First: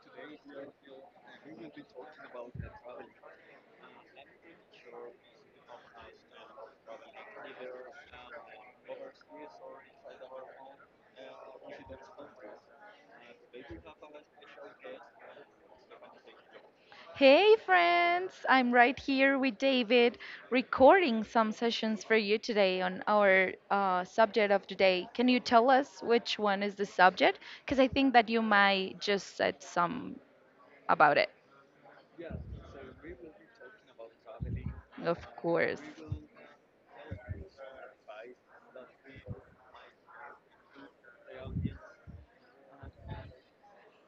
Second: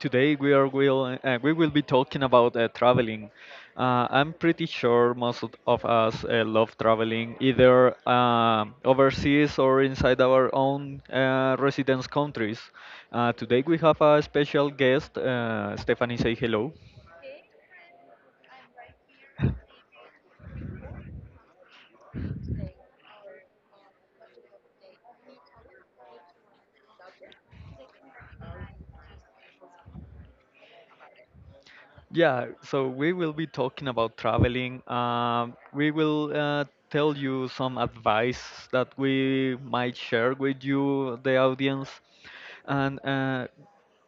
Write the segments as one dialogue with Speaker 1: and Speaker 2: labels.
Speaker 1: Today we will be talking about traveling. I'm pretty sure most of us love traveling, either overseas or inside our own residence countries. Today we have a special guest, Stephanie. Say hello.
Speaker 2: Hey friends, I'm right here with David recording some sessions for you today on our subject of today. Can you tell us which one is the subject? Because I think that you might just said some about it.
Speaker 1: Yeah, so we will be talking about traveling.
Speaker 2: Of course.
Speaker 1: We will tell you some advice that we might share with you, the audience. And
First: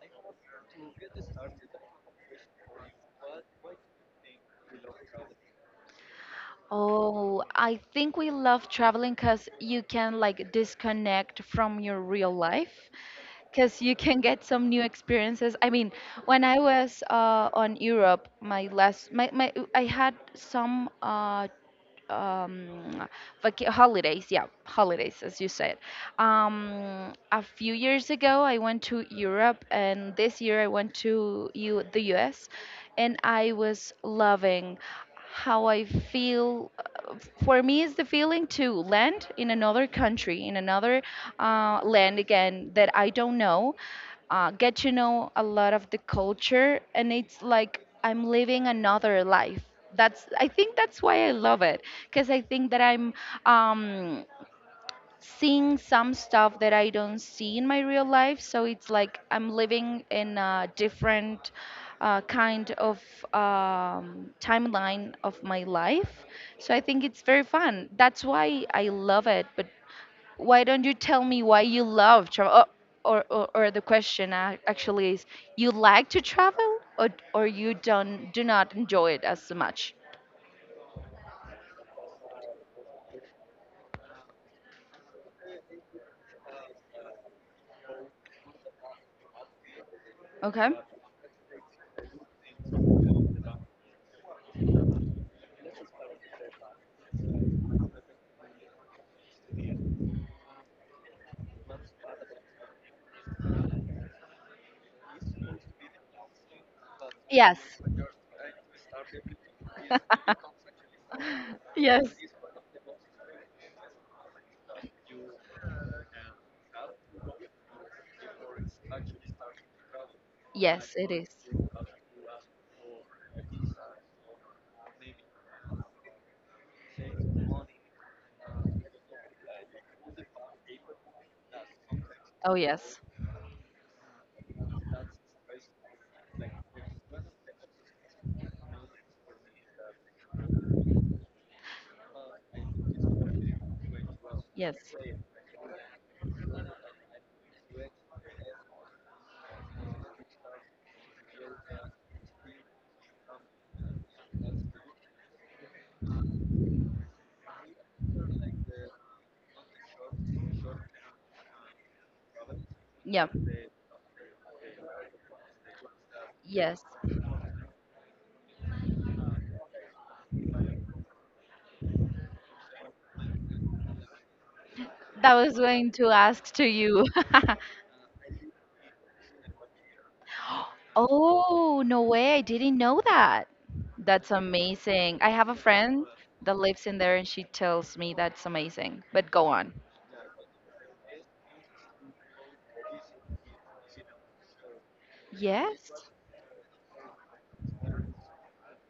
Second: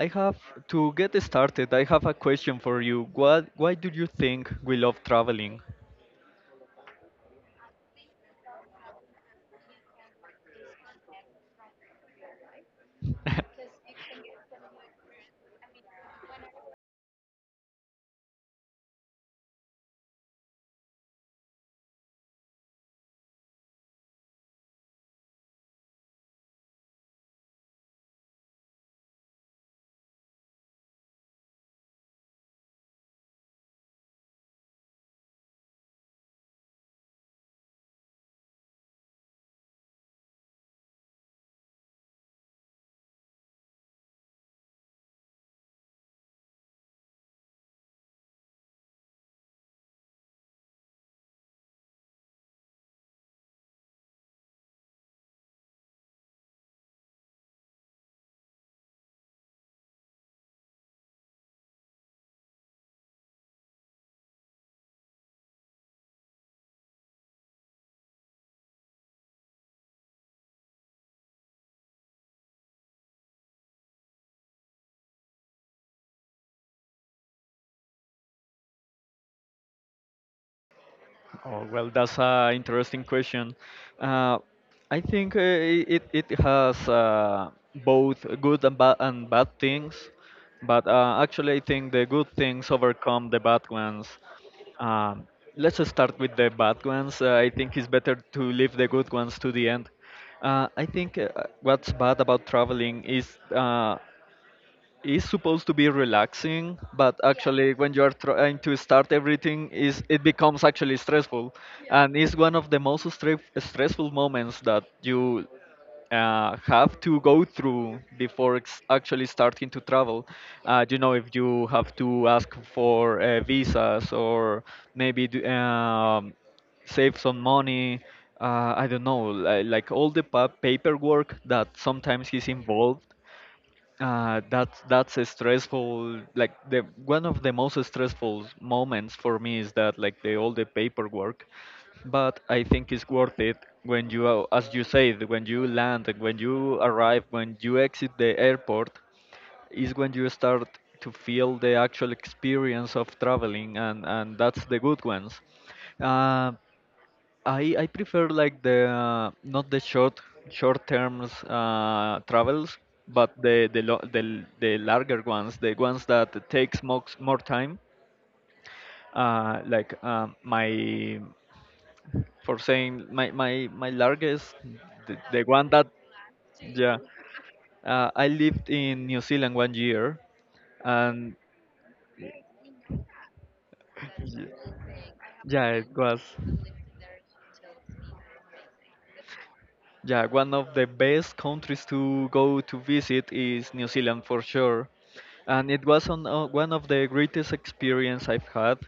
Speaker 1: I have to get started. I have a question for you. Why do you think we love traveling?
Speaker 2: Oh, I think we love traveling because you can like disconnect from your real life because you can get some new experiences. I mean, when I was on Europe, my I had some um, holidays. Yeah, holidays, as you said. A few years ago, I went to Europe, and this year I went to the US, and I was loving how I feel. For me, is the feeling to land in another country, in another land again that I don't know, get to know a lot of the culture, and it's like I'm living another life. That's, I think that's why I love it, because I think that I'm um seeing some stuff that I don't see in my real life, so it's like I'm living in a different uh, kind of timeline of my life. So I think it's very fun, that's why I love it. But why don't you tell me why you love travel? Oh, or the question actually is, you like to travel, or you don't, do not enjoy it as much?
Speaker 1: Oh, well, that's an interesting question. Uh, I think it has both good and bad things,
Speaker 2: Okay.
Speaker 1: but actually, I think the good things overcome the bad ones. Um, let's just start with the bad ones. I think it's better to leave the good ones to the end. I think What's bad about traveling is supposed to be relaxing, but
Speaker 2: Yes.
Speaker 1: actually when you are trying to start everything is it becomes actually stressful,
Speaker 2: Yes.
Speaker 1: and it's one of the most stressful moments that you have to go through before actually starting to travel.
Speaker 2: Yes,
Speaker 1: You
Speaker 2: it
Speaker 1: know,
Speaker 2: is.
Speaker 1: if you have to ask for visas or maybe save some money. I don't know, like all the paperwork that sometimes is
Speaker 2: Oh yes,
Speaker 1: involved, that's a stressful, like the one of the most stressful moments for me is that, like the all the paperwork. But I think it's worth it when as
Speaker 2: yes,
Speaker 1: you said, when you land and when you arrive, when you exit the airport is when you start to feel the actual experience of traveling, and that's the good ones. uh, I prefer, like the not the short terms travels,
Speaker 2: yeah,
Speaker 1: but the larger ones, the ones that
Speaker 2: yes.
Speaker 1: takes most more time. Like my, for saying my my largest,
Speaker 2: That
Speaker 1: the
Speaker 2: was
Speaker 1: one that
Speaker 2: going to ask to
Speaker 1: yeah,
Speaker 2: you.
Speaker 1: I lived in New Zealand 1 year. And
Speaker 2: Oh, no way, I didn't know that. That's
Speaker 1: y-
Speaker 2: amazing. I have a
Speaker 1: yeah, it
Speaker 2: friend
Speaker 1: was,
Speaker 2: that lives in there and she tells me that's amazing. But go on.
Speaker 1: yeah, one of the best countries to go to visit is New Zealand for sure. And it
Speaker 2: Yes,
Speaker 1: was on, one of the greatest experience I've had,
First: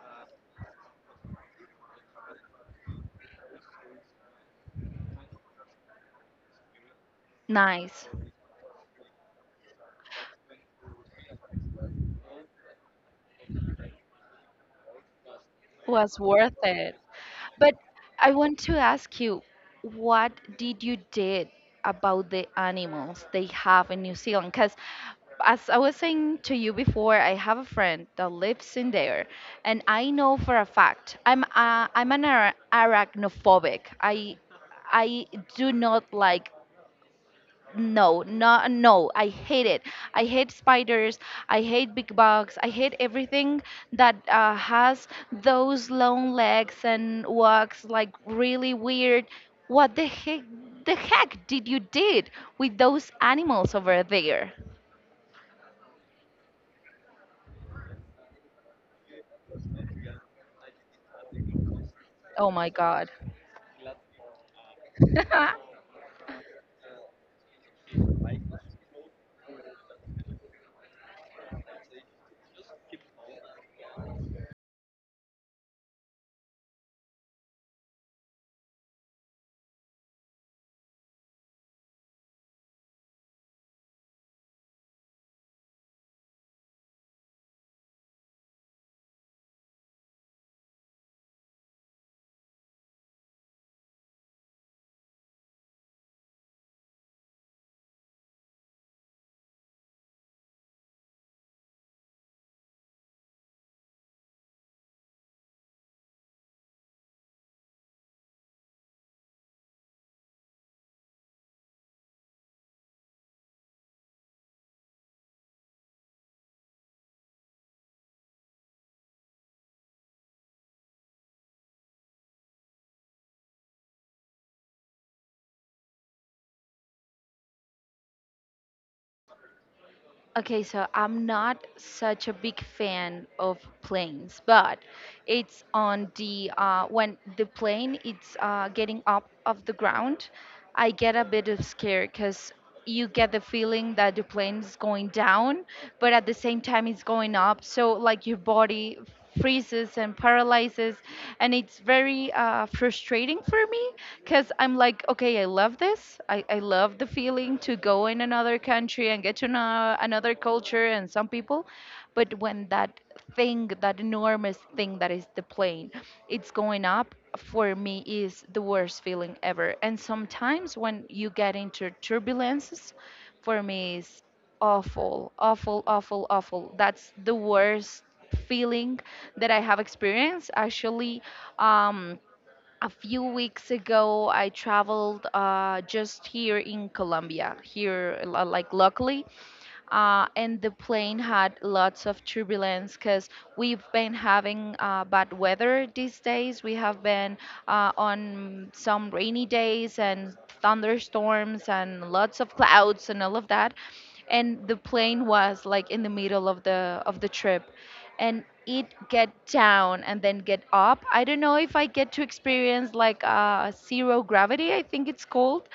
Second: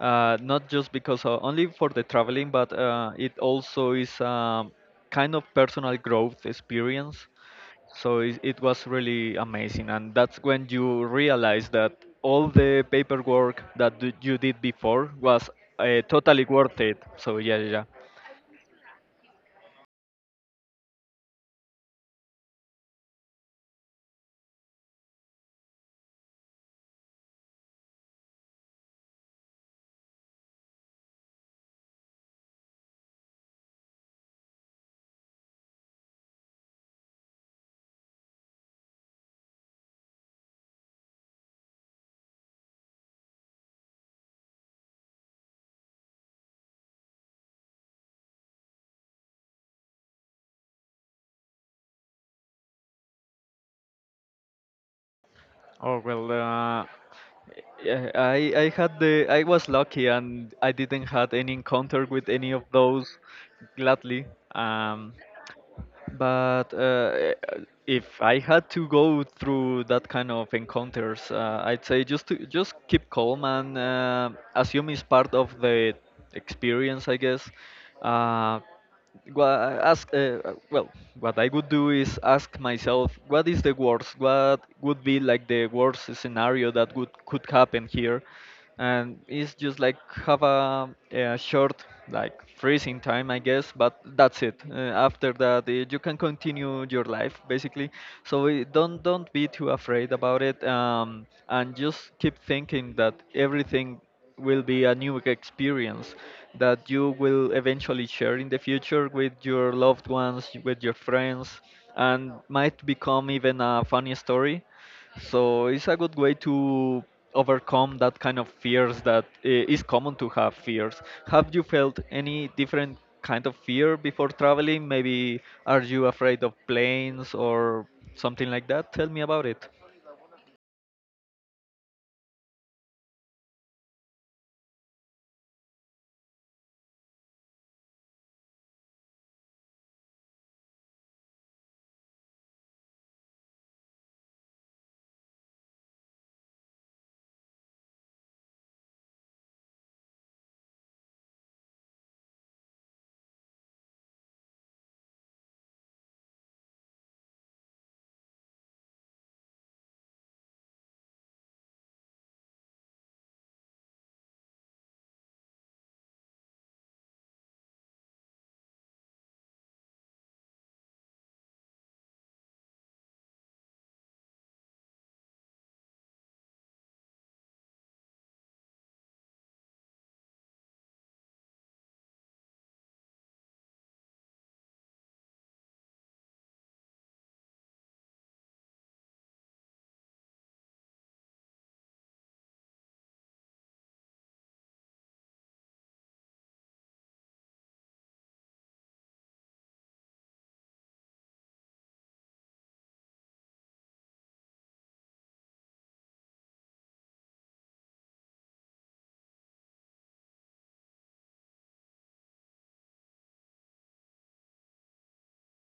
Speaker 1: not just because of, only for the traveling, but it also is kind of personal growth experience.
Speaker 2: nice.
Speaker 1: So it was really amazing, and that's when you realize that all the paperwork that you did before was
Speaker 2: Was
Speaker 1: totally
Speaker 2: worth
Speaker 1: worth it.
Speaker 2: it.
Speaker 1: So yeah, yeah,
Speaker 2: But
Speaker 1: yeah.
Speaker 2: I want to ask you, what did you did about the animals they have in New Zealand? Because as I was saying to you before, I have a friend that lives in there, and I know for a fact I'm an arachnophobic. I do not like, no, no, no. I hate it. I hate spiders. I hate big bugs. I hate everything that has those long legs and walks like really weird. What the heck? The heck did you did with those animals over there?
Speaker 1: Oh well. Yeah, I had the I was lucky and I didn't had any encounter with any
Speaker 2: Oh
Speaker 1: of
Speaker 2: my
Speaker 1: those,
Speaker 2: god.
Speaker 1: gladly. Um, but If I had to go through that kind of encounters, I'd say just to just keep calm and assume it's part of the experience, I guess. Uh, what I ask well what I would do is ask myself what is the worst, what would be like the worst scenario that would could happen here. And it's just like have a short, like freezing time, I guess, but that's it. After that, you can continue your life basically. So don't be too afraid about it, and just keep thinking that everything will be a new experience that you will eventually share in the future with your loved ones, with your friends, and might become even a funny story. So it's a good way to overcome that kind of fears, that is common to have fears. Have you felt any different kind of fear before traveling? Maybe are you afraid of planes or something like that? Tell me about it.
Speaker 2: Okay, so I'm not such a big fan of planes, but it's on the when the plane it's getting up of the ground, I get a bit of scare because you get the feeling that the plane is going down, but at the same time it's going up. So like your body freezes and paralyzes, and it's very frustrating for me because I'm like, okay, I love this. I love the feeling to go in another country and get to know another culture and some people, but when that thing, that enormous thing that is the plane, it's going up, for me is the worst feeling ever. And sometimes when you get into turbulences, for me is awful, awful, awful, awful. That's the worst feeling that I have experienced. Actually, um, a few weeks ago, I traveled just here in Colombia, here, like locally, and the plane had lots of turbulence because we've been having bad weather these days. We have been on some rainy days and thunderstorms and lots of clouds and all of that. And the plane was like in the middle of the trip, and it get down and then get up. I don't know if I get to experience like zero gravity, I think it's called.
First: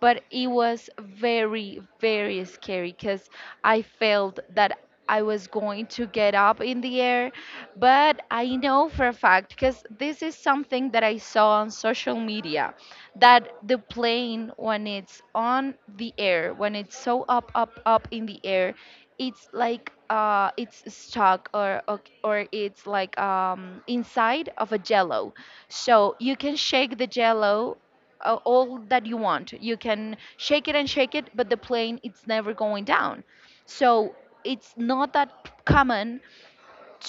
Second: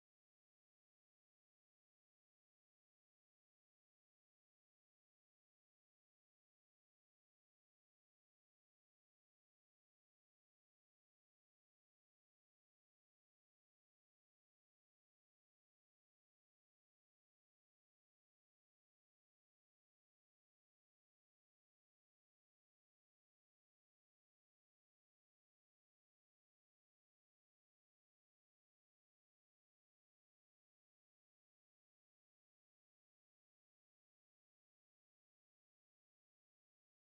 Speaker 2: But it was very very scary because I felt that I was going to get up in the air. But I know for a fact, because this is something that I saw on social media, that the plane when it's on the air, when it's so up up up in the air, it's like it's stuck, or it's like inside of a jello, so you can shake the jello all that you want. You can shake it and shake it, but the plane it's never going down. So it's not that common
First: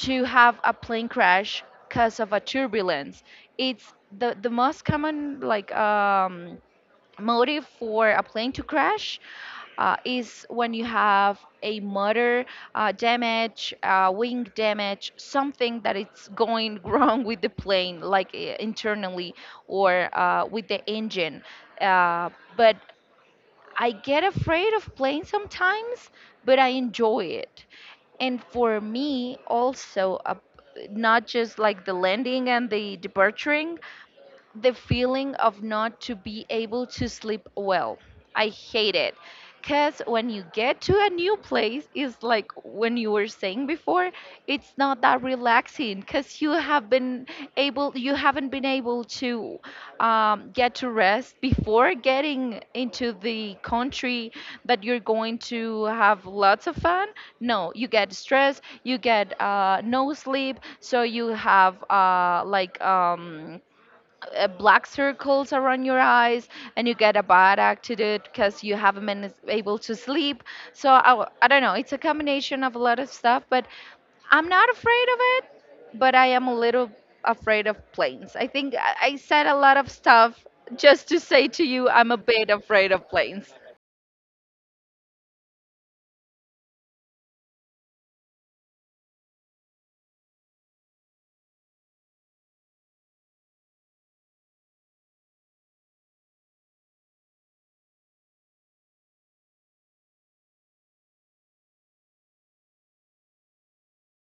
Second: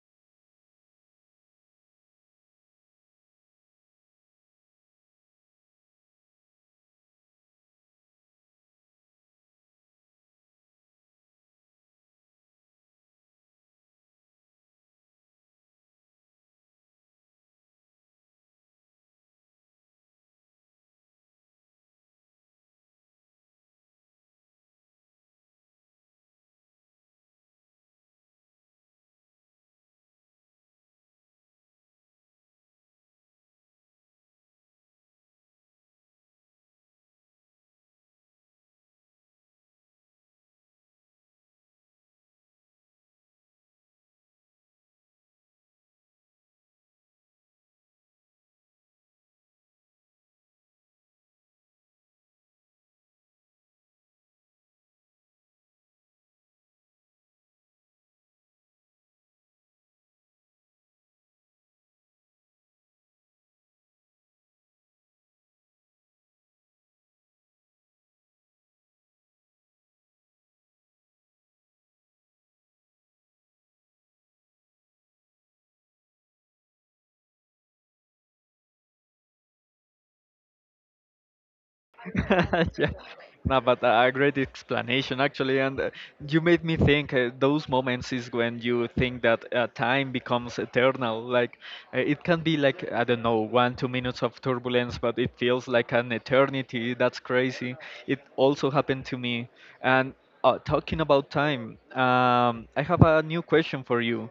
Speaker 2: to have a plane crash because of a turbulence. It's the most common like motive for a plane to crash is when you have a motor damage, wing damage, something that it's going wrong with the plane, like internally or with the engine. Uh, but I get afraid of planes sometimes, but I enjoy it. And for me, also, not just like the landing and the departure, the feeling of not to be able to sleep well. I hate it. Cause when you get to a new place, it's like when you were saying before, it's not that relaxing. Cause you have been able, you haven't been able to get to rest before getting into the country that you're going to have lots of fun. No, you get stressed, you get no sleep, so you have black circles around your eyes, and you get a bad attitude because you haven't been able to sleep. So I, I don't know. It's a combination of a lot of stuff, but I'm not afraid of it, but I am a little afraid of planes. I think I said a lot of stuff just to say to you, I'm a bit
Speaker 1: Yeah.
Speaker 2: afraid of planes.
Speaker 1: No, but a great explanation actually, and you made me think. Those moments is when you think that time becomes eternal. Like it can be like, I don't know, 1 2 minutes of turbulence, but it feels like an eternity. That's crazy. It also happened to me. And Talking about time, I have a new question for you.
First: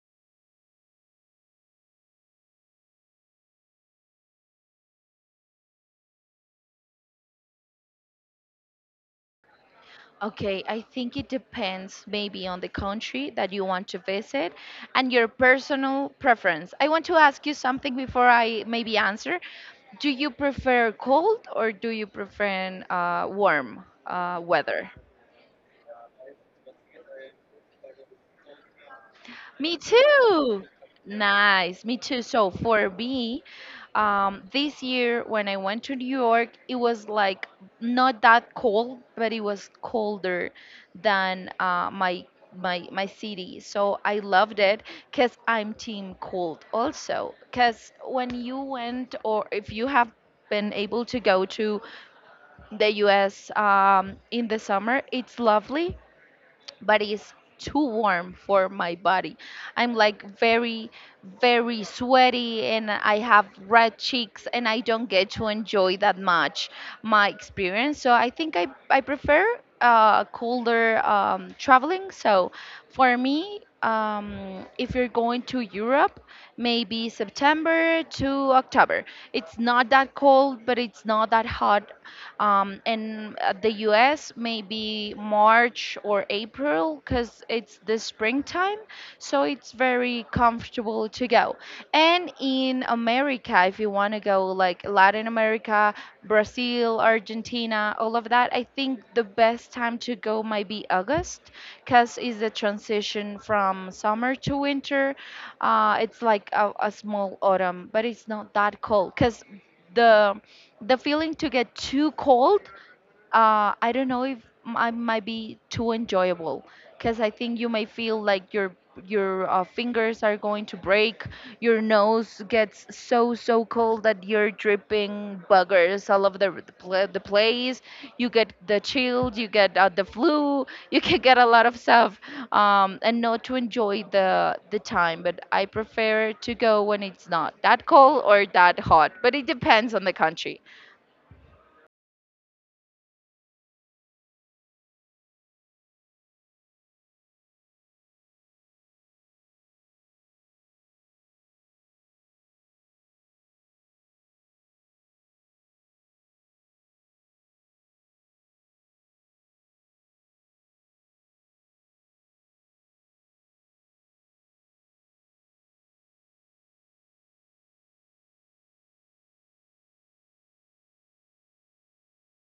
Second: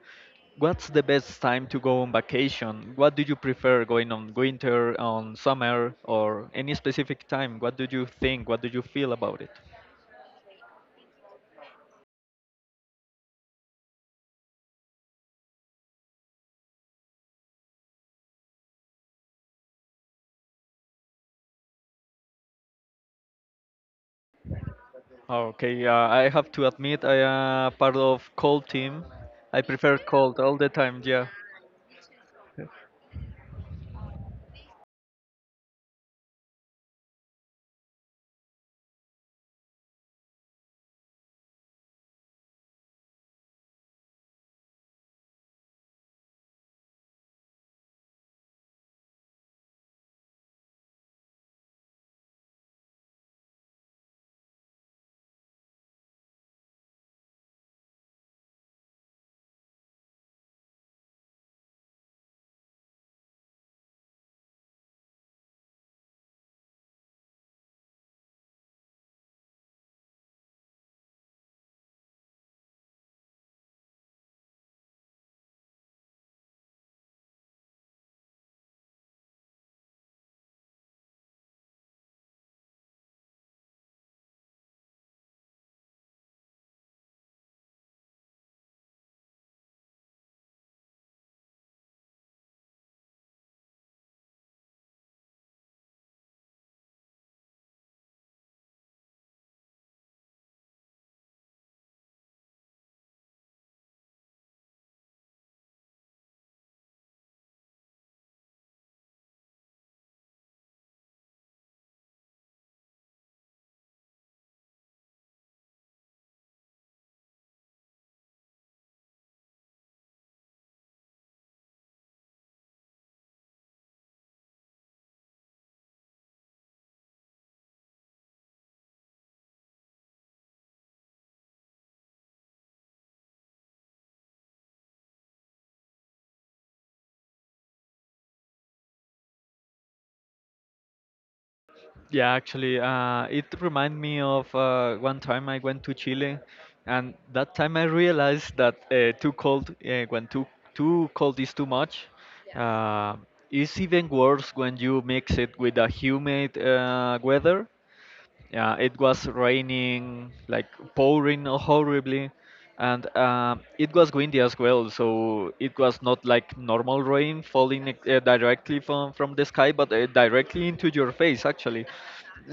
Speaker 1: What's the best time to go on vacation? What do you prefer, going on winter, on summer, or any specific time? What do you think? What do you feel about it?
Speaker 2: Okay, I think it depends maybe on the country that you want to visit and your personal preference. I want to ask you something before I maybe answer. Do you prefer cold or do you prefer warm weather?
Speaker 1: Okay, I have to admit I am part of cold team. I
Speaker 2: Me
Speaker 1: prefer cold all
Speaker 2: too.
Speaker 1: the time. Yeah.
Speaker 2: Nice. Me too. So for me, this year when I went to New York, it was like not that cold, but it was colder than my my city. So I loved it because I'm team cold also. Because when you went, or if you have been able to go to the U.S. In the summer, it's lovely but it's too warm for my body. I'm like very, very sweaty, and I have red cheeks and I don't get to enjoy that much my experience. So I think I prefer colder traveling. So for me, if you're going to Europe, maybe September to October. It's not that cold, but it's not that hot, in the US maybe March or April because it's the springtime, so it's very comfortable to go. And in America, if you want to go like Latin America, Brazil, Argentina, all of that, I think the best time to go might be August because it's the transition from summer to winter. It's like a small autumn, but it's not that cold because the the feeling to get too cold, I don't know if I might be too enjoyable because I think you may feel like your fingers are going to break, your nose gets so so cold that you're dripping buggers all over the place. You get the chills, you get the flu, you can get a lot of stuff, and not to enjoy the time. But I prefer to go when it's not that cold or that hot, but it depends on the country.
Speaker 1: Yeah, actually, it reminded me of one time I went to Chile, and that time I realized that too cold, when too cold is too much, uh, it's even worse when you mix it with a humid weather. Yeah, it was raining, like pouring horribly, and it was windy as well. So it was not like normal rain falling directly from the sky, but directly into your face actually.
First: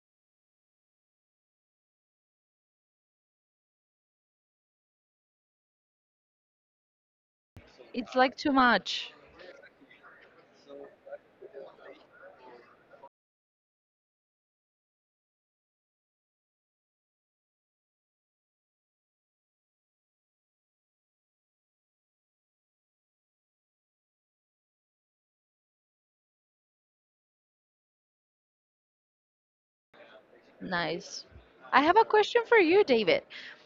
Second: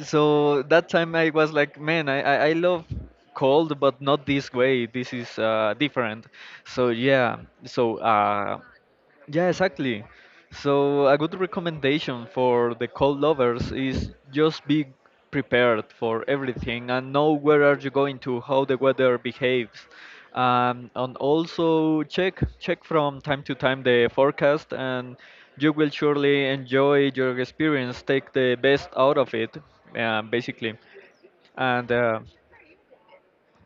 Speaker 1: So that time I was like, man, I love cold, but not this way. This is different. So yeah, so
Speaker 2: It's like too
Speaker 1: uh.
Speaker 2: much.
Speaker 1: Yeah, exactly. So a good recommendation for the cold lovers is just be prepared for everything and know where are you going to, how the weather behaves. And also check from time to time the forecast, and you will surely enjoy your experience. Take the best out of it, basically.
Speaker 2: Nice. I
Speaker 1: And
Speaker 2: have a question for you, David.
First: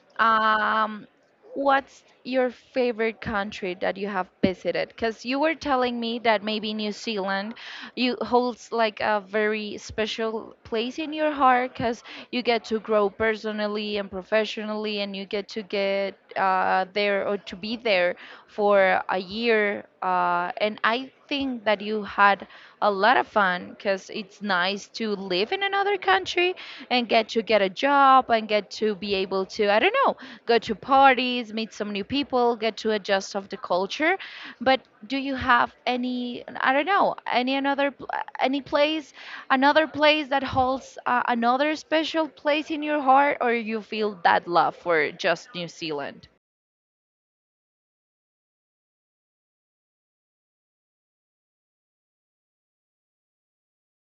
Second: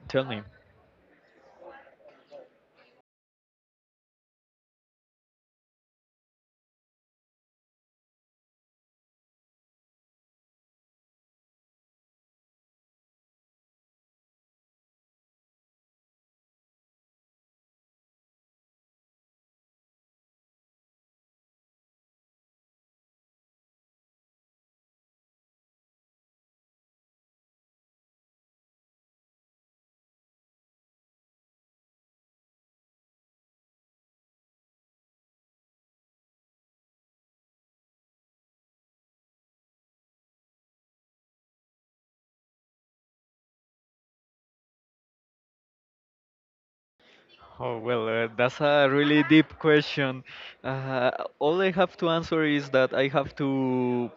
Speaker 1: Tell me.
Speaker 2: Um, what's your favorite country that you have visited? Because you were telling me that maybe New Zealand you holds like a very special place in your heart because you get to grow personally and professionally, and you get to get there or to be there for a year. And I think that you had a lot of fun because it's nice to live in another country and get to get a job and get to be able to, I don't know, go to parties, meet some new people, get to adjust of the culture. But do you have any, I don't know, any another pl- any place another place that holds another special place in your heart, or you feel that love for just New Zealand?
Speaker 1: Oh, well, that's a really deep question. Uh, all I have to answer is that I have to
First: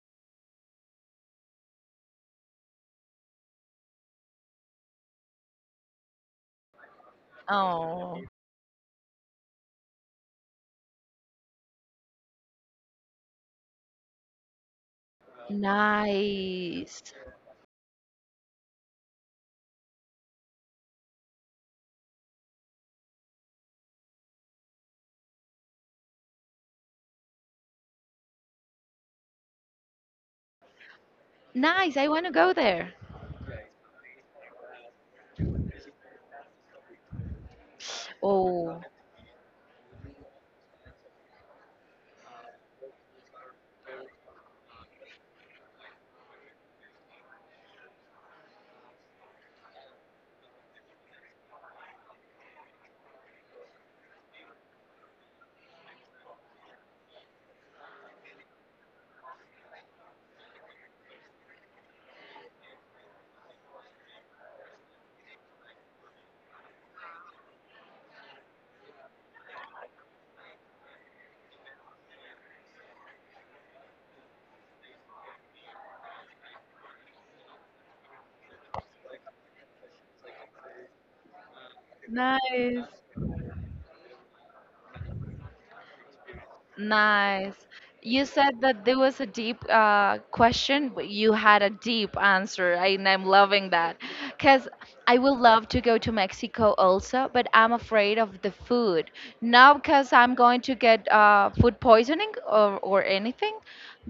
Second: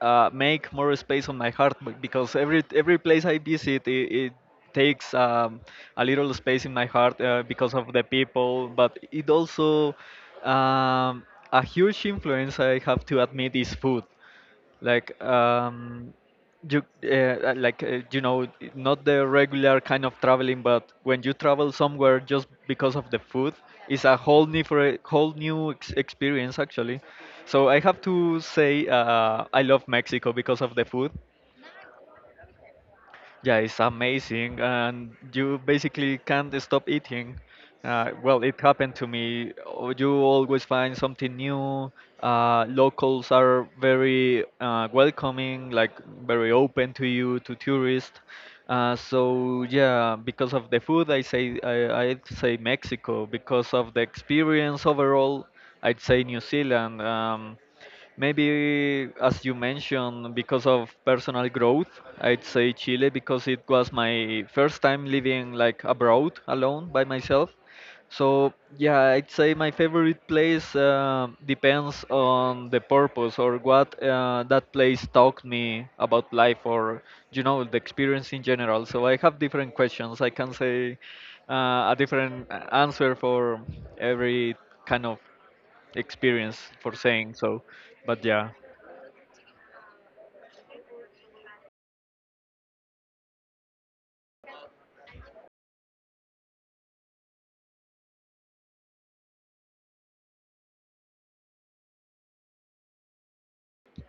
Speaker 1: make more space on my heart because every place I visit, it takes a little space in my heart because of the
Speaker 2: Oh,
Speaker 1: people, but it also um, a huge influence I have to admit is food. Like,
Speaker 2: nice.
Speaker 1: you know, not the regular kind of traveling, but when you travel somewhere just because of the food, it's a whole new, experience actually. So I have to say, I love Mexico because of the food.
Speaker 2: Nice, I want to go there.
Speaker 1: Yeah, it's amazing, and you basically can't stop eating. Well, it
Speaker 2: Oh,
Speaker 1: happened to me. Oh, you always find something new. Locals are very welcoming, like very open to you, to tourists. So yeah, because of the food, I'd say Mexico. Because of the experience overall, I'd say New Zealand. Maybe, as you mentioned, because of personal growth, I'd say Chile, because it was my first time living like abroad alone by myself. So yeah, I'd say my favorite place depends on the purpose or what that place taught me about life, or you know, the experience in general. So I have different questions. I can say a different
Speaker 2: nice.
Speaker 1: answer for every kind of experience, for saying so.
Speaker 2: Nice. You
Speaker 1: But yeah,
Speaker 2: said that there was a deep question, but you had a deep answer, and I'm loving that. Because I would love to go to Mexico also, but I'm afraid of the food. Not because I'm going to get food poisoning, or anything,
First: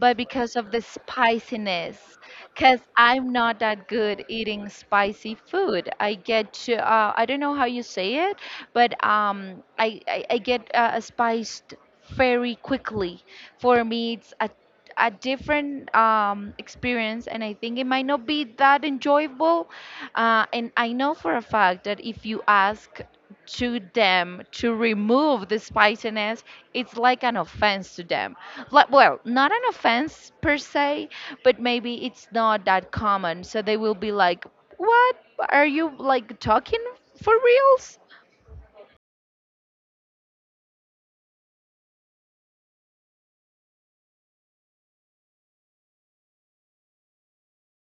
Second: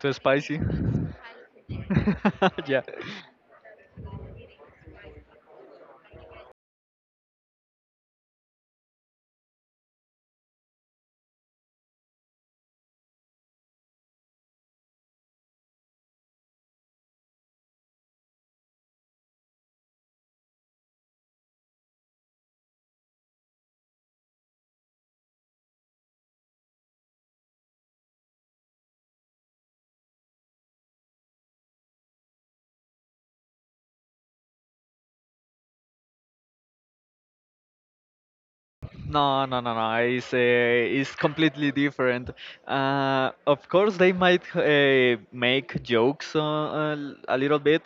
Speaker 1: too
Speaker 2: because
Speaker 1: spicy.
Speaker 2: of the spiciness. Because
Speaker 1: Yeah.
Speaker 2: I'm not that good eating spicy food. I get to, I don't know how you say it, but I get spiced very quickly. For me, it's a different experience, and I think it might not be that enjoyable. And I know for a fact that if you ask to them to remove the spiciness, it's like an offense to them. Like, well, not an offense per se, but maybe it's not that common. So they will be like, "What? Are you like talking for reals?"
Speaker 1: No, no, no, no. It's completely different. Of course, they might make jokes a little bit,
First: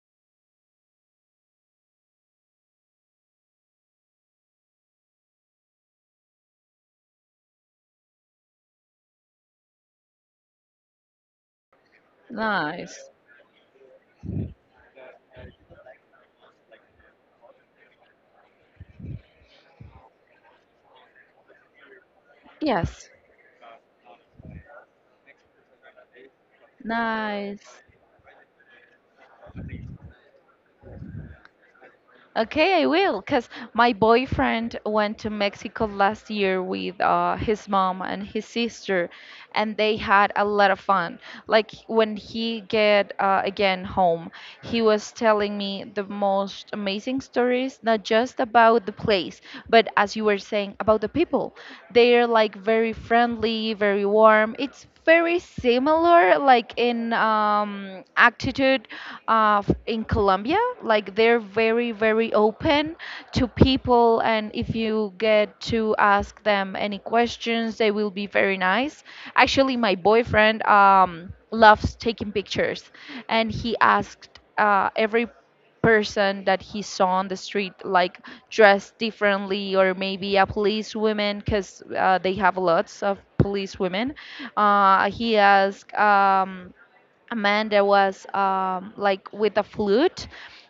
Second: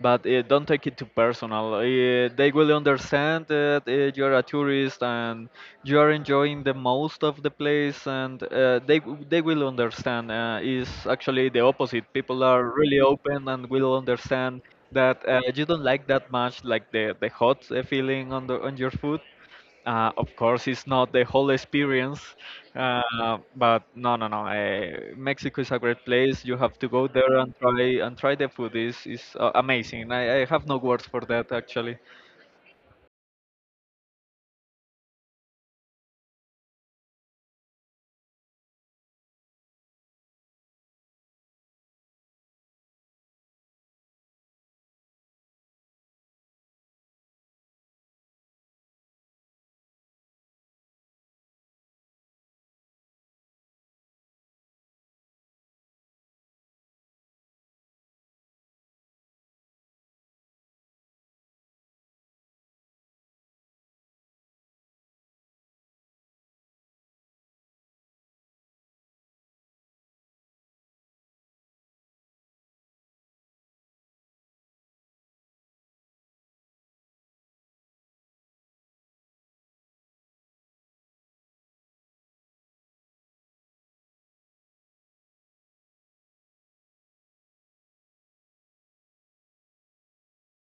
Speaker 1: but don't take it too personal. They will understand that you're a tourist and you're enjoying the most of the place, and they will understand. It's actually the opposite. People are really
Speaker 2: Nice.
Speaker 1: open and will understand that you don't like that much, like the hot feeling on the on your food. Of course, it's not the whole experience,
Speaker 2: Yes.
Speaker 1: but no, no, no. Mexico is a great place. You have to go there
Speaker 2: Nice.
Speaker 1: and try the food. Is amazing. I have no words for that actually.
Speaker 2: Okay, I will, because my boyfriend went to Mexico last year with his mom and his sister, and they had a lot of fun. Like when he get again home, he was telling me the most amazing stories, not just about the place, but as you were saying about the people. They're like very friendly, very warm. It's very similar like in attitude in Colombia, like they're very, very open to people, and if you get to ask them any questions, they will be very nice. Actually, my boyfriend loves taking pictures, and he asked every person that he saw on the street, like dressed differently, or maybe a police woman because they have lots of police women. He asked a man that was like with a flute.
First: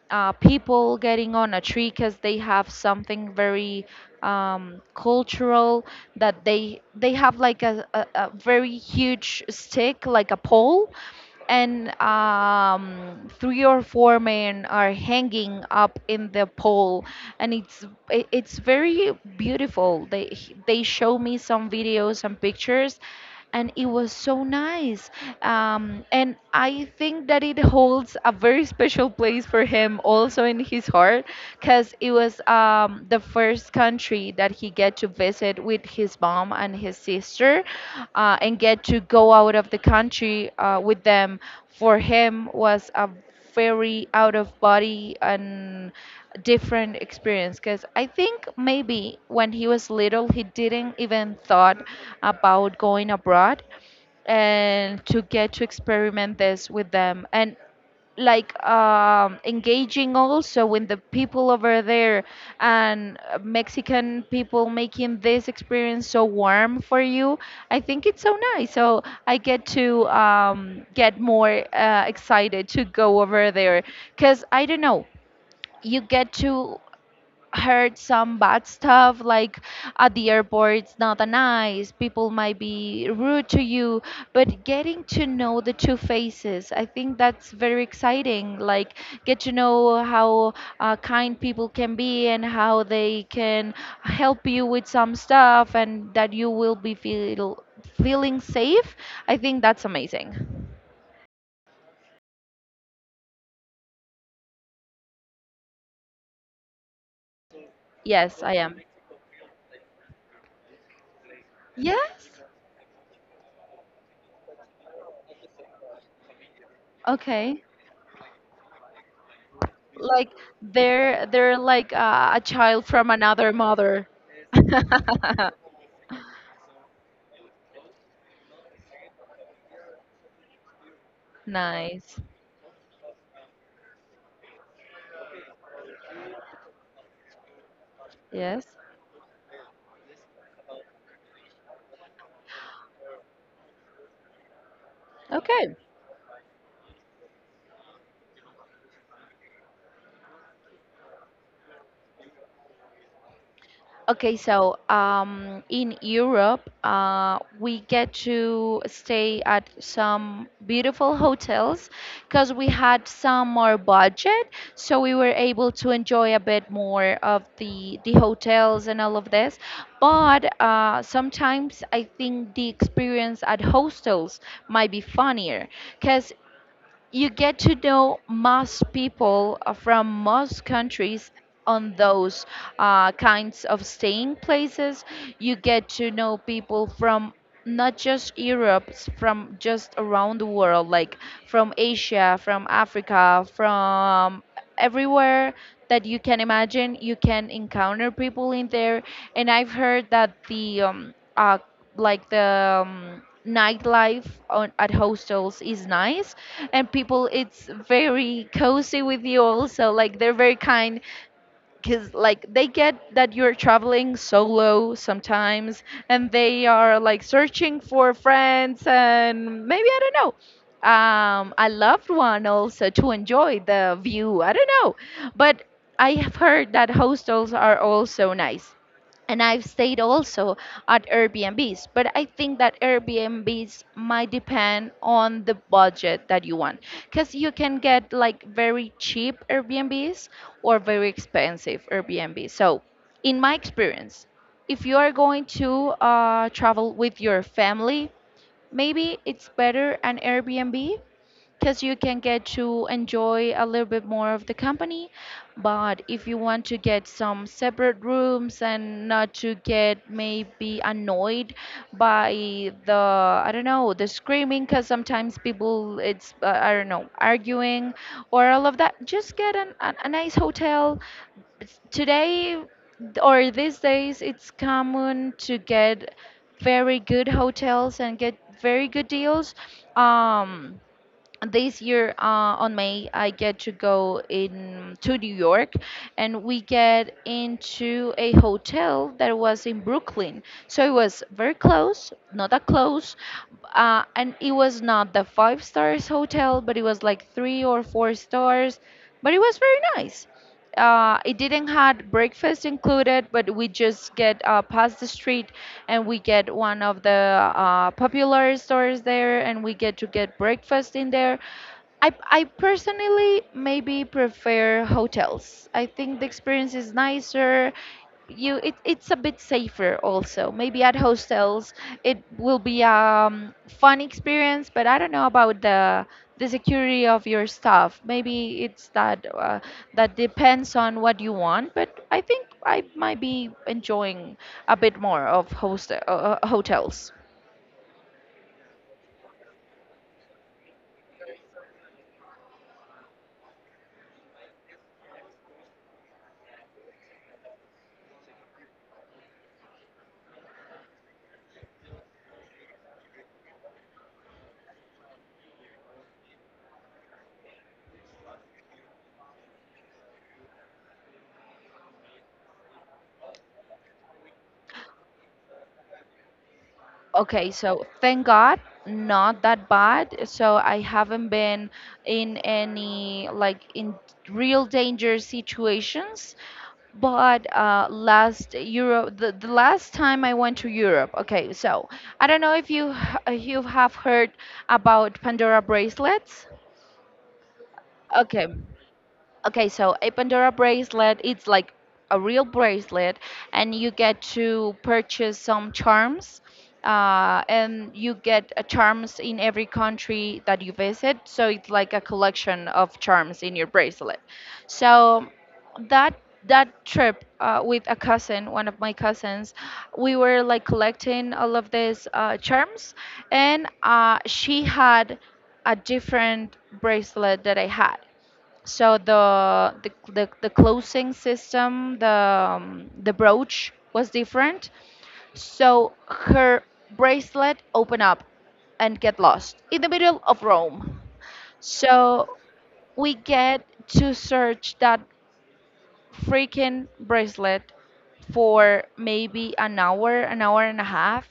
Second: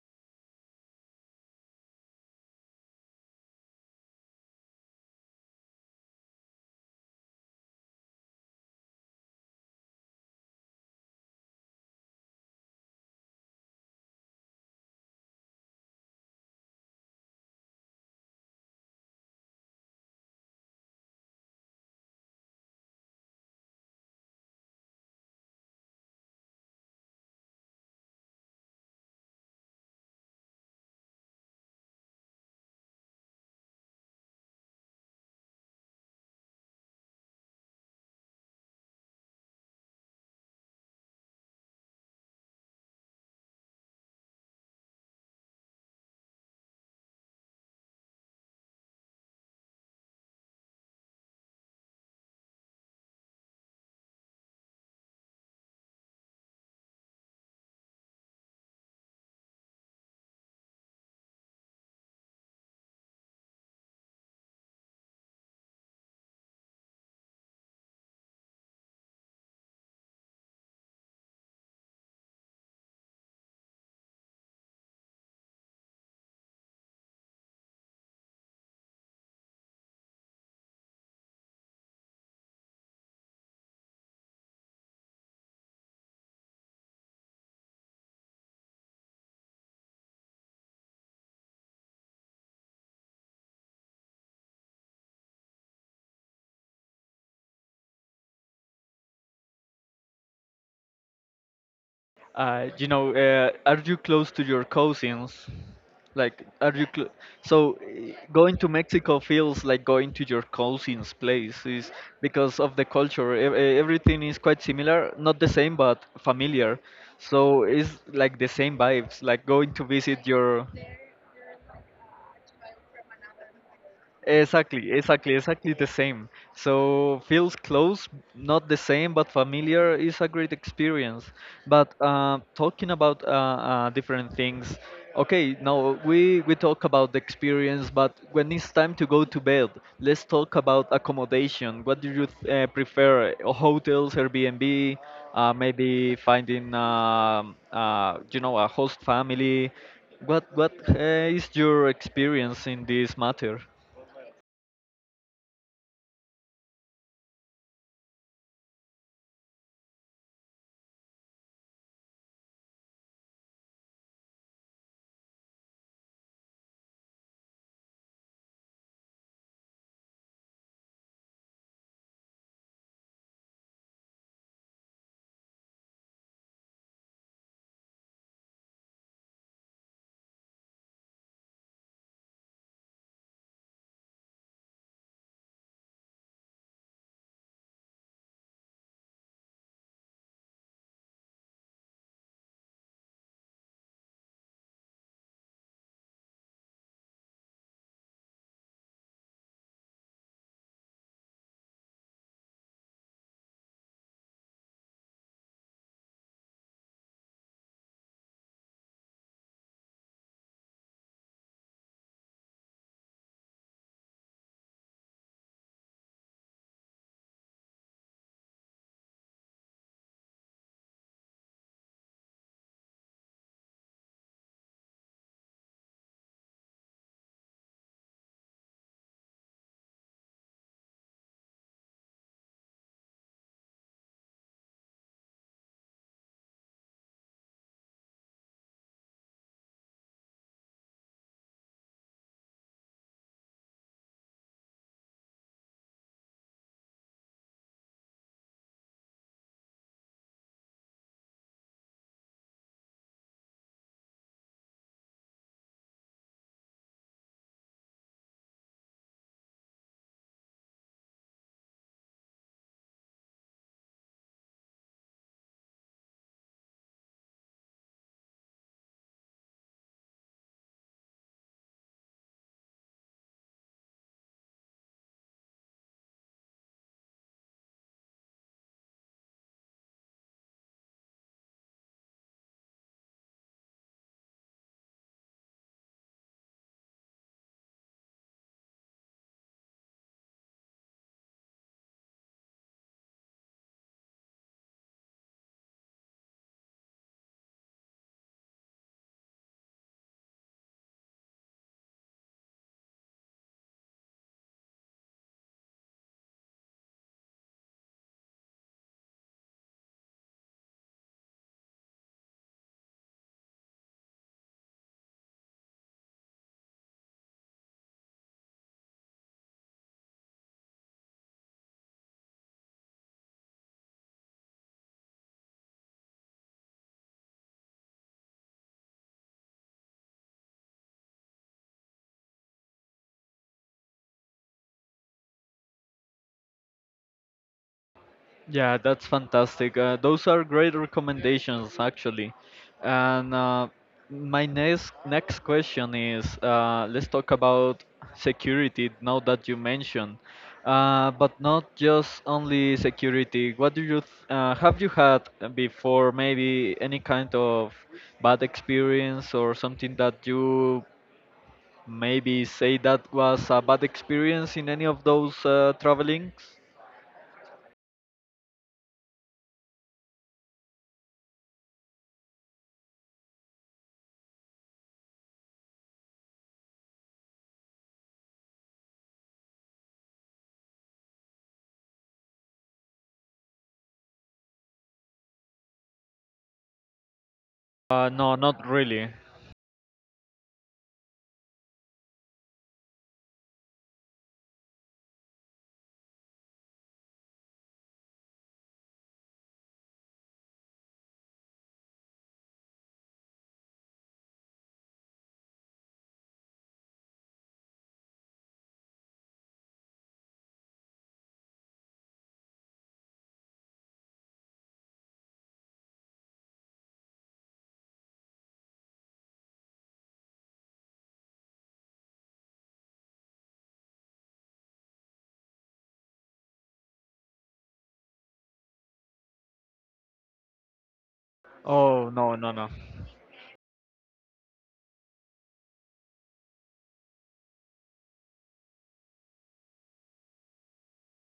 Speaker 2: People getting on a tree because they have something very cultural that they have like a very huge stick like a pole, and three or four men are hanging up in the pole, and it's very beautiful. They show me some videos and pictures, and it was so nice. And I think that it holds a very special place for him also in his heart because it was the first country that he get to visit with his mom and his sister, and get to go out of the country with them. For him was a very out of body and different experience because I think maybe when he was little, he didn't even thought about going abroad, and to get to experiment this with them, and like engaging also with the people over there, and Mexican people making this experience so warm for you. I think it's so nice. So I get to get more excited to go over there because I don't know. You get to heard some bad stuff, like at the airport it's not a nice, people might be rude to you, but getting to know the two faces, I think that's very exciting. Like, get to know how kind people can be and how they can help you with some stuff, and that you will be feel feeling safe. I think that's amazing.
Speaker 1: You know, are you close to your cousins? Like, are you cl so
Speaker 2: Yes, I
Speaker 1: going to
Speaker 2: am.
Speaker 1: Mexico feels like going to your cousin's place is
Speaker 2: Yes.
Speaker 1: because of the culture. Everything is quite similar, not the same, but familiar. So
Speaker 2: Okay.
Speaker 1: it's like the same vibes, like going to visit
Speaker 2: Like,
Speaker 1: your.
Speaker 2: they're like a child from another mother.
Speaker 1: Exactly, exactly, exactly the same. So feels close, not the same, but familiar is a great experience. But
Speaker 2: Nice.
Speaker 1: talking about different things, okay, now we talk about the experience, but when
Speaker 2: Yes.
Speaker 1: it's time to go to bed, let's talk about accommodation. What do you prefer? Hotels, Airbnb,
Speaker 2: Okay.
Speaker 1: maybe finding you know, a host family. What is your experience in this matter?
Speaker 2: Okay, so in Europe, we get to stay at some beautiful hotels because we had some more budget, so we were able to enjoy a bit more of the hotels and all of this. But sometimes I think the experience at hostels might be funnier because you get to know most people from most countries on those kinds of staying places. You get to know people from not just Europe, from just around the world, like from Asia, from Africa, from everywhere that you can imagine. You can encounter people in there. And I've heard that the nightlife at hostels is nice, and people, it's very cozy with you also. Like, they're very kind because, like, they get that you're traveling solo sometimes, and they are like searching for friends and maybe, I don't know. A loved one also to enjoy the view. I don't know, but I have heard that hostels are also nice, and I've stayed also at Airbnbs, but I think that Airbnbs might depend on the budget that you want because you can get like very cheap Airbnbs or very expensive Airbnbs. So, in my experience, if you are going to travel with your family, maybe it's better an Airbnb because you can get to enjoy a little bit more of the company. But if you want to get some separate rooms and not to get maybe annoyed by the, I don't know, the screaming, because sometimes people, it's, I don't know, arguing or all of that, just get a nice hotel. Today or these days, it's common to get very good hotels and get very good deals. Um, this year on May, I get to go in to New York, and we get into a hotel that was in Brooklyn. So it was very close, not that close, and it was not the five stars hotel, but it was like three or four stars. But it was very nice. It didn't had breakfast included, but we just get past the street, and we get one of the popular stores there, and we get to get breakfast in there. I personally maybe prefer hotels. I think the experience is nicer. It's a bit safer also. Maybe at hostels it will be fun experience, but I don't know about the security of your stuff. Maybe it's that depends on what you want, but I think I might be enjoying a bit more of host hotels.
Speaker 1: Yeah, that's fantastic. Those are great recommendations, actually. And My next question is, let's talk about security. Now that you mentioned, but not just only security. What do you have you had before? Maybe any kind of bad experience or something that you, maybe say that was a bad experience in any of those travelings?
Speaker 2: Okay, so thank God, not that bad. So I haven't been in any, like, in real danger situations. But last Europe, the last time I went to Europe. Okay, so I don't know if you have heard about Pandora bracelets.
Speaker 1: No,
Speaker 2: Okay.
Speaker 1: not really.
Speaker 2: Okay, so a Pandora bracelet, it's like a real bracelet, and you get to purchase some charms. And you get charms in every country that you visit, so it's like a collection of charms in your bracelet. So that that trip with a cousin, one of my cousins, we were like collecting all of these charms, and she had a different bracelet that I had. So the closing system, the brooch was different. So her bracelet opened up and get lost in the middle of Rome.
Speaker 1: Oh
Speaker 2: So
Speaker 1: no, no, no.
Speaker 2: we get to search that freaking bracelet for maybe an hour and a half,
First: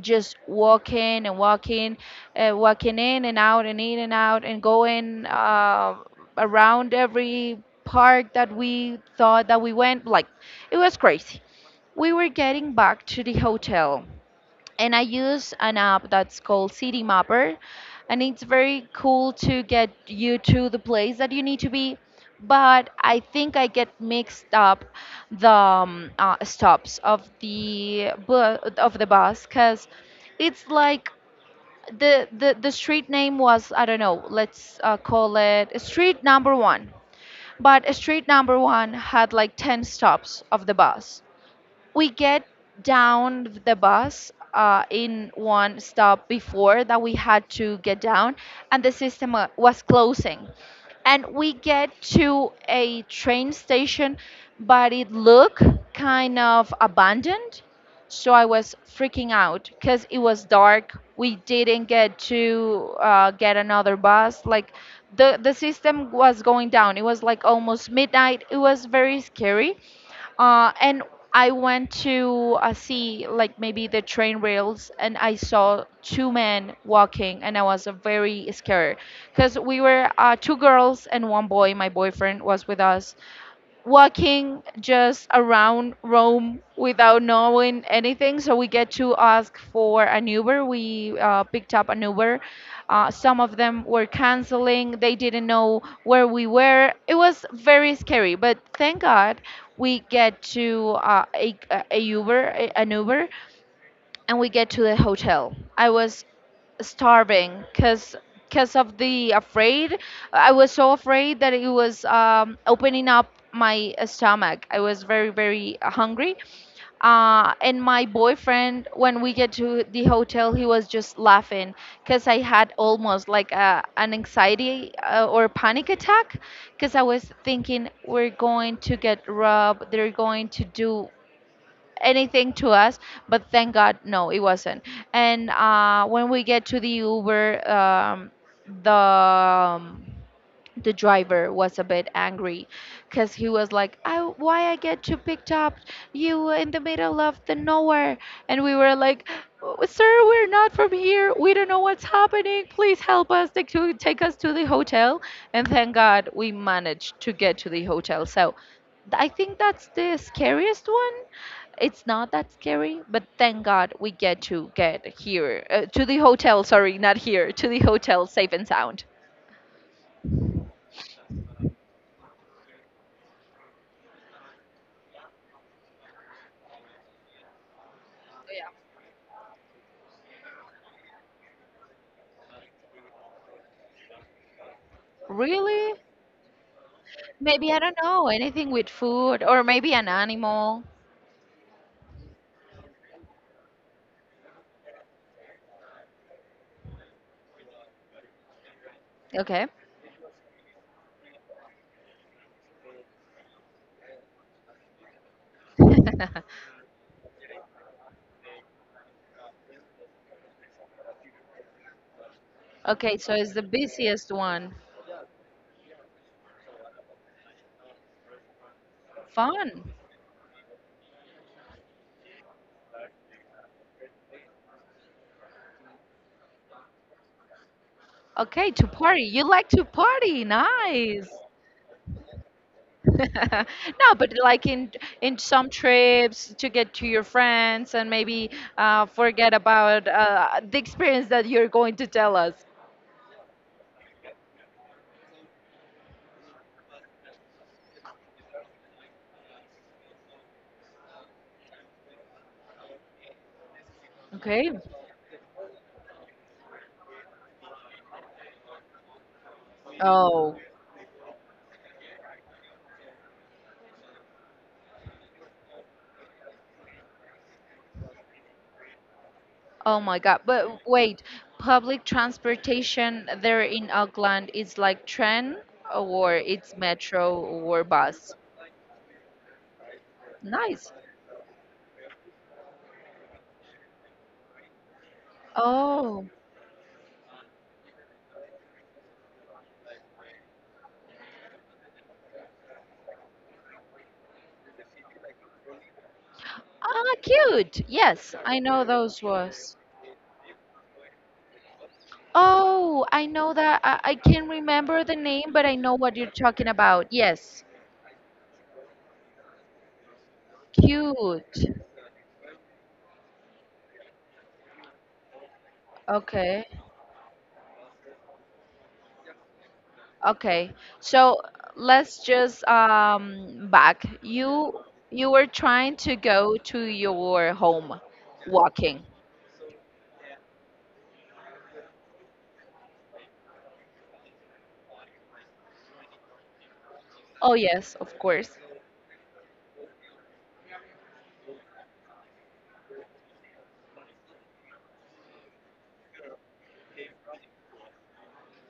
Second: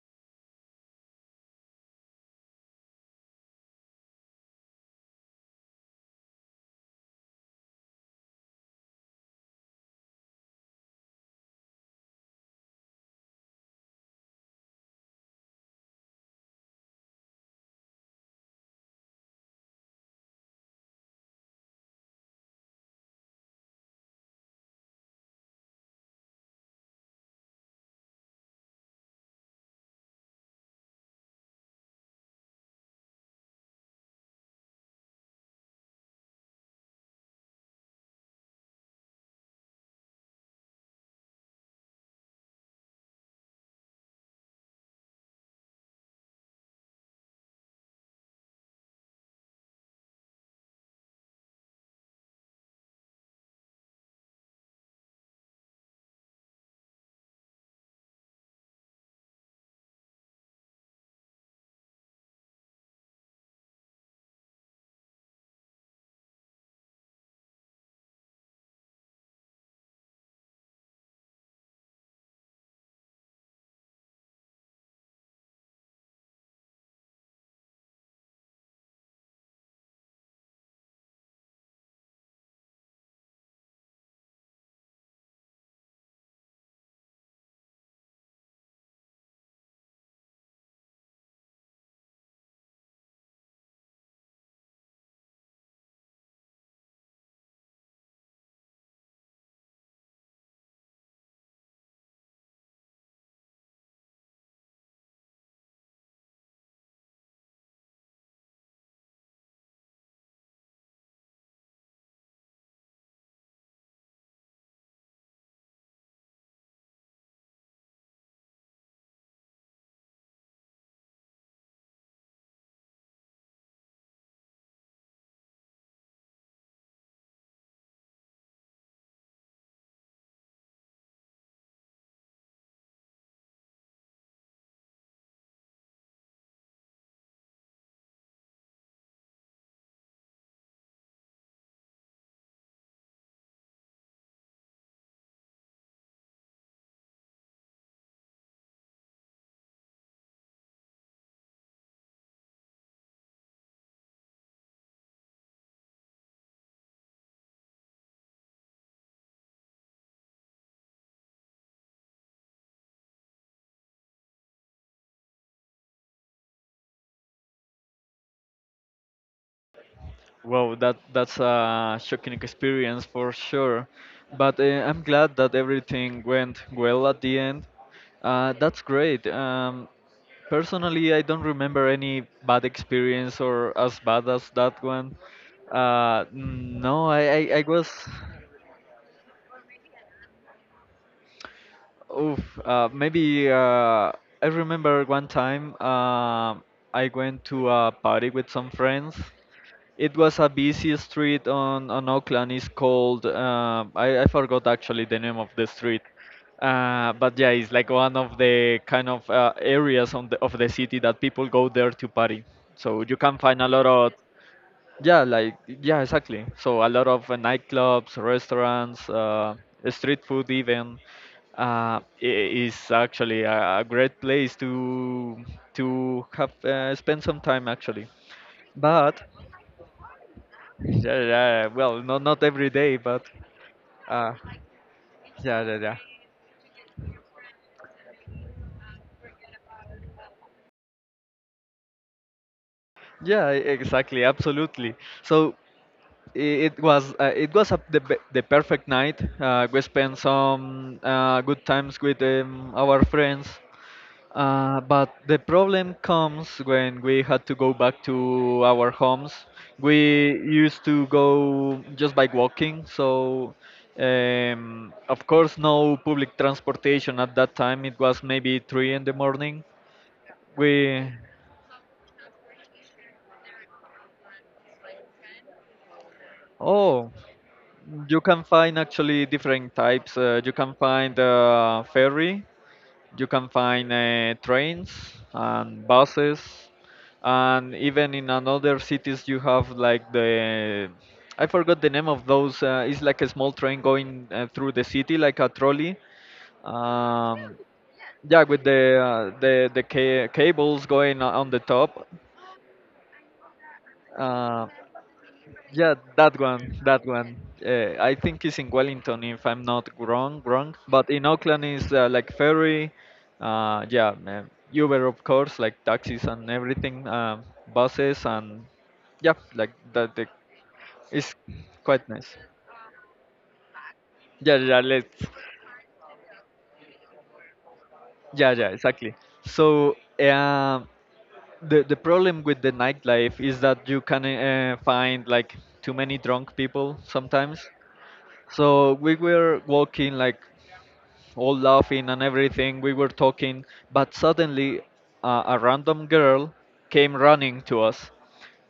Speaker 2: just walking and walking, walking in and out and in and out and going around every park that we thought that we went. Like, it was crazy. We were getting back to the hotel, and I use an app that's called City Mapper, and it's very cool to get you to the place that you need to be. But I think I get mixed up the stops of the bus because it's like the street name was, I don't know, let's call it street number one, but street number one had like ten stops of the bus. We get down the bus in one stop before that we had to get down, and the system was closing, and we get to a train station, but it looked kind of abandoned. So I was freaking out because it was dark, we didn't get to get another bus, like, the system was going down, it was like almost midnight, it was very scary. And I went to see, like, maybe the train rails, and I saw two men walking, and I was very scared because we were two girls and one boy. My boyfriend was with us, walking just around Rome without knowing anything. So we get to ask for an Uber. We picked up an Uber. Some of them were canceling. They didn't know where we were. It was very scary. But thank God we get to an Uber, and we get to the hotel. I was starving because of the afraid. I was so afraid that it was opening up my stomach. I was very, very hungry. And my boyfriend, when we get to the hotel, he was just laughing because I had almost like an anxiety or panic attack because I was thinking we're going to get robbed, they're going to do anything to us, but thank God, no, it wasn't. And when we get to the Uber, the um, the driver was a bit angry because he was like, "Why I get you picked up you in the middle of the nowhere?" And we were like, "Oh, sir, we're not from here, we don't know what's happening, please help us take us to the hotel, and thank God we managed to get to the hotel." So I think that's the scariest one. It's not that scary, but thank God, we get to get here to the hotel, sorry, not here, to the hotel safe and sound.
Speaker 1: Well, that that's a shocking experience for sure. But I'm glad that everything went well at the end. That's great. Personally, I don't remember any bad experience or as bad as that one.
Speaker 2: Really?
Speaker 1: No, I
Speaker 2: Maybe, I
Speaker 1: was.
Speaker 2: don't know, anything with food or maybe an animal.
Speaker 1: Oof, maybe I remember one time I went to a party with some friends.
Speaker 2: Okay.
Speaker 1: It was a busy street on Auckland. It's called, I forgot actually the name of the street. But yeah, it's like one of the kind of areas on of the city that people go there to party. So you
Speaker 2: Okay, so
Speaker 1: can
Speaker 2: it's
Speaker 1: find
Speaker 2: the
Speaker 1: a lot of
Speaker 2: busiest one.
Speaker 1: exactly. So a lot of nightclubs, restaurants,
Speaker 2: Fun.
Speaker 1: street food even. Is actually a great place to have spend some time actually.
Speaker 2: Okay, to
Speaker 1: But
Speaker 2: party. You like to party.
Speaker 1: yeah,
Speaker 2: Nice.
Speaker 1: yeah, well, not every day, but
Speaker 2: No,
Speaker 1: uh,
Speaker 2: but, like, in
Speaker 1: yeah,
Speaker 2: some
Speaker 1: yeah, yeah.
Speaker 2: trips to get to your friends and maybe forget about the experience that you're going to tell us.
Speaker 1: Exactly, absolutely. So it was the perfect night. We spent some good times with our friends.
Speaker 2: Okay.
Speaker 1: But the problem comes when we had to go back to our homes. We
Speaker 2: Oh.
Speaker 1: used to go just by walking, so of course, no public transportation at that time. It was maybe three in the morning.
Speaker 2: Oh my God. But
Speaker 1: We,
Speaker 2: wait, public transportation there in Auckland is like train or it's
Speaker 1: oh,
Speaker 2: metro or
Speaker 1: you
Speaker 2: bus.
Speaker 1: can find actually different types. You can
Speaker 2: Nice.
Speaker 1: find a ferry. You can find trains and
Speaker 2: Oh.
Speaker 1: buses, and even in another cities you have like the. I forgot the name of those. It's like a small train going through the city, like a trolley.
Speaker 2: Ah,
Speaker 1: Um,
Speaker 2: cute. Yes,
Speaker 1: yeah,
Speaker 2: I
Speaker 1: with the
Speaker 2: know those was.
Speaker 1: cables going on the top.
Speaker 2: Oh, I know that. I can't
Speaker 1: Uh,
Speaker 2: remember the name, but I know
Speaker 1: Yeah,
Speaker 2: what you're
Speaker 1: that
Speaker 2: talking
Speaker 1: one, that
Speaker 2: about.
Speaker 1: one.
Speaker 2: Yes.
Speaker 1: I think it's in Wellington, if I'm not wrong. But in
Speaker 2: Cute.
Speaker 1: Auckland is like ferry, yeah, Uber of course, like taxis and
Speaker 2: Okay.
Speaker 1: everything, buses and yeah, like that.
Speaker 2: Okay,
Speaker 1: It's
Speaker 2: so
Speaker 1: quite
Speaker 2: let's
Speaker 1: nice.
Speaker 2: just back.
Speaker 1: Yeah,
Speaker 2: You
Speaker 1: yeah, let's.
Speaker 2: you were trying to go to your home
Speaker 1: Yeah, yeah,
Speaker 2: walking.
Speaker 1: exactly. So the problem with the nightlife is that you can find like too many drunk people
Speaker 2: Oh,
Speaker 1: sometimes.
Speaker 2: yes, of course.
Speaker 1: So we were walking like all laughing and everything. We were talking, but suddenly a random girl came running to us,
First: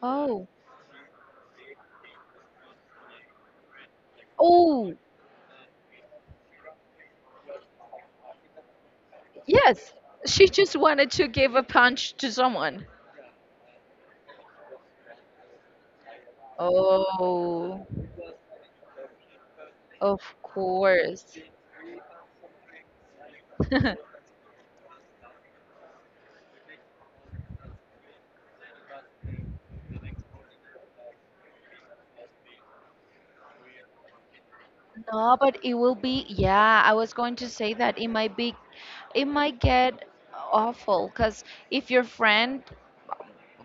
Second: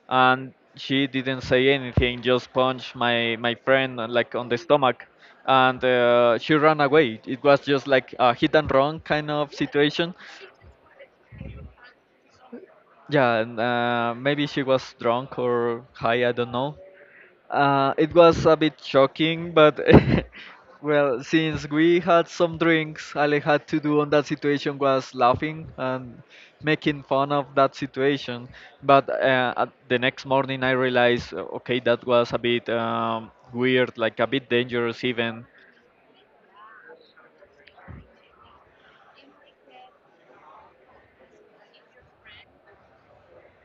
Speaker 2: Oh.
Speaker 1: and she didn't say anything, just punched my friend like on the
Speaker 2: Oh,
Speaker 1: stomach, and she ran away. It was just like a hit and run kind of
Speaker 2: yes.
Speaker 1: situation.
Speaker 2: She just wanted to give a punch to someone.
Speaker 1: Yeah, and, maybe she was drunk or high, I don't know.
Speaker 2: Oh,
Speaker 1: It was a bit shocking, but
Speaker 2: of
Speaker 1: well,
Speaker 2: course.
Speaker 1: since we had some drinks, all I had to do on that situation was laughing and making fun of that situation. But at the next morning, I realized, okay, that was a bit weird, like a bit dangerous
Speaker 2: No,
Speaker 1: even.
Speaker 2: but it will be, yeah, I was going to say that it might be, it might get awful because if your friend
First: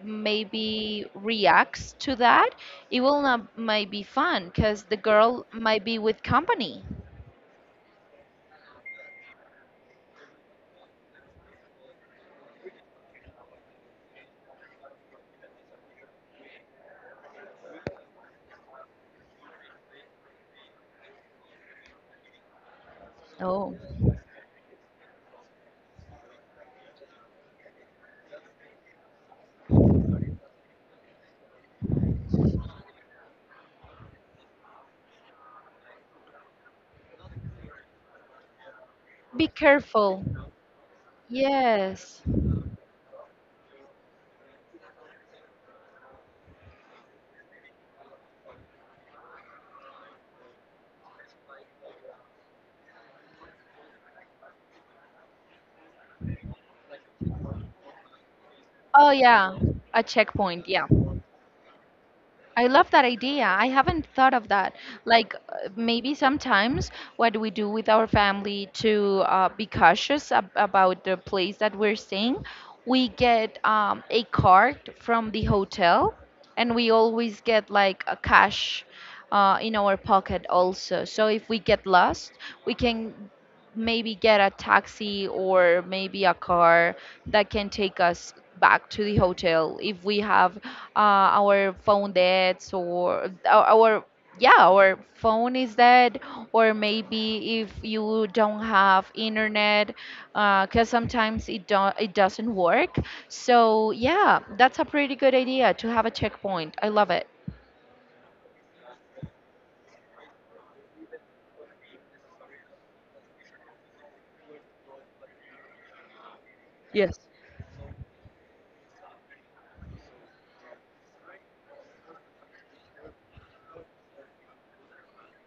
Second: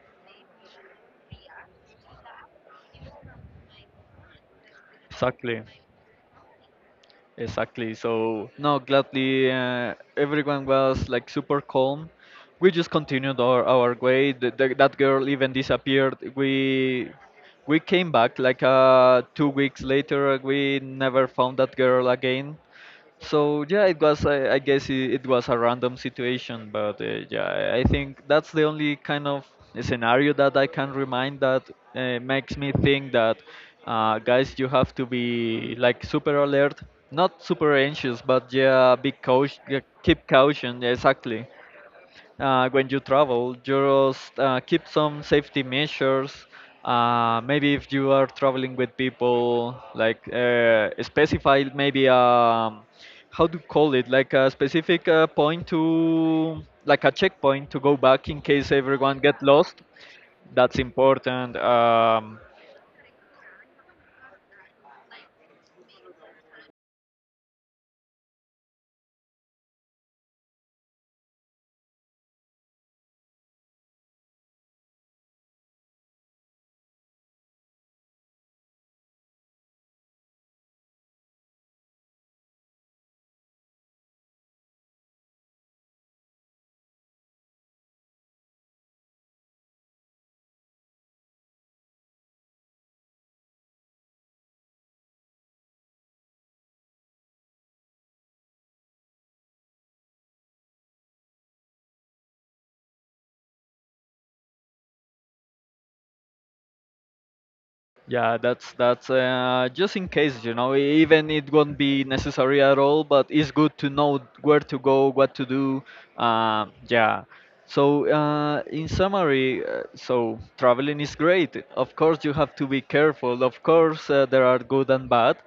Speaker 2: maybe reacts to that, it will not might be fun because the girl
Speaker 1: Exactly.
Speaker 2: might be with company.
Speaker 1: Exactly. So no, gladly, everyone was like super calm. We just continued our way. That girl even disappeared. We came back like two weeks later. We never found that girl again. So
Speaker 2: Oh.
Speaker 1: yeah, it was. I guess it was a random situation, but yeah, I think that's the only kind of scenario that I can remind that makes me think that guys, you have to be like super alert, not super anxious, but yeah,
Speaker 2: Be
Speaker 1: yeah,
Speaker 2: careful.
Speaker 1: keep caution. Yeah, exactly
Speaker 2: Yes.
Speaker 1: when you travel, just keep some safety measures. Maybe if you are traveling with people, like specify maybe how to call it, like a specific point to, like a checkpoint to go back in case
Speaker 2: Oh,
Speaker 1: everyone get
Speaker 2: yeah,
Speaker 1: lost.
Speaker 2: a checkpoint.
Speaker 1: That's
Speaker 2: Yeah.
Speaker 1: important.
Speaker 2: I love that idea. I haven't thought of that. Like, maybe sometimes what we do with our family to be cautious about the place that we're staying, we get a card from the hotel, and we always get like a cash in our pocket also. So if we get lost, we can maybe get a taxi or maybe a car that can take us back to the hotel if we have our phone dead, or our, yeah, our phone is dead, or maybe if you don't have internet because sometimes it doesn't work. So, yeah, that's a pretty good idea to have a checkpoint. I love it.
Speaker 1: Yeah, that's just in case, you know, even it won't be necessary at all, but it's good to know where to go, what to do. Yeah.
Speaker 2: Yes.
Speaker 1: So in summary, so traveling is great. Of course, you have to be careful. Of course, there are good and bad,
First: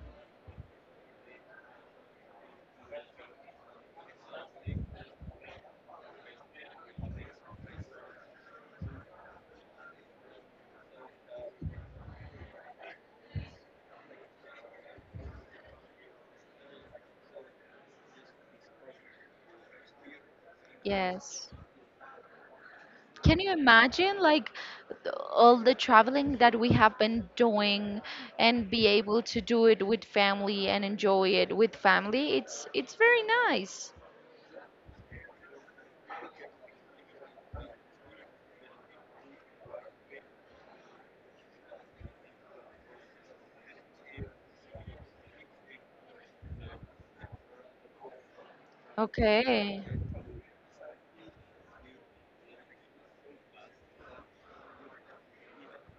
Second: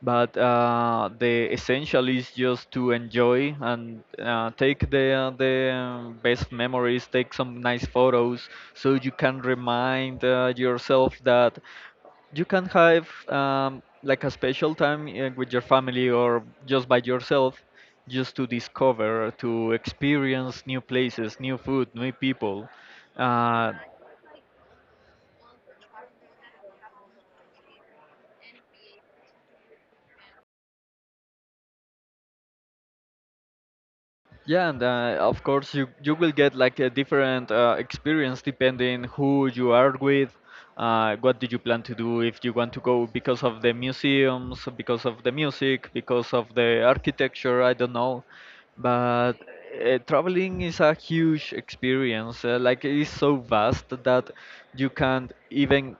Speaker 1: but the essential is just to enjoy and take the best memories, take some nice photos, so you can remind yourself that you can have like a special time with your family or just by yourself just to discover to experience new places,
Speaker 2: Yes.
Speaker 1: new food, new people.
Speaker 2: Can you
Speaker 1: uh,
Speaker 2: imagine, like, all the traveling that we have been doing and be able to do it with family and enjoy it with family? It's very nice.
Speaker 1: Yeah, and of course you will get like a different experience depending who you are with, what do you plan to do if you want to go because of the museums, because of the music, because of the architecture, I don't know, but
Speaker 2: Okay.
Speaker 1: traveling is a huge experience. Like it is so vast that you can't even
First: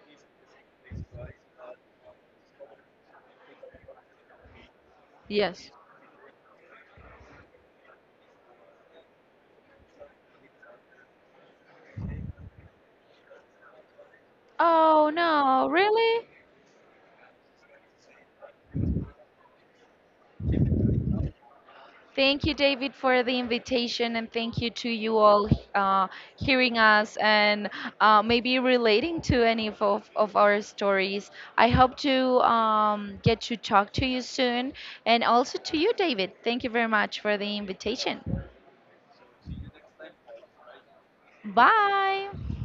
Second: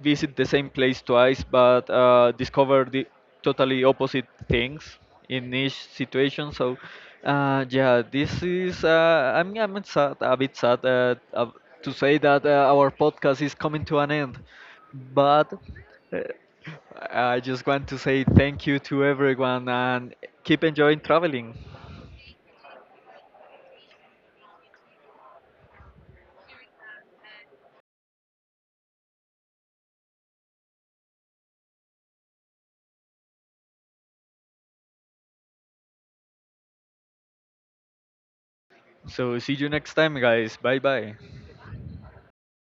Speaker 1: visit the same place twice, but discover the totally opposite things in
Speaker 2: Yes.
Speaker 1: each situation. So yeah, this is I'm sad, a bit sad to say that our podcast is coming to an end,
Speaker 2: Oh
Speaker 1: but
Speaker 2: no,
Speaker 1: uh,
Speaker 2: really?
Speaker 1: I just want to say thank you to everyone and keep enjoying traveling.
Speaker 2: Thank you, David, for the invitation, and thank you to you all uh, hearing us, and maybe relating to any of our stories. I hope to get to talk to you soon, and also to you, David. Thank you very much for the invitation.
Speaker 1: So see you next time, guys. Bye bye.
Speaker 2: Bye.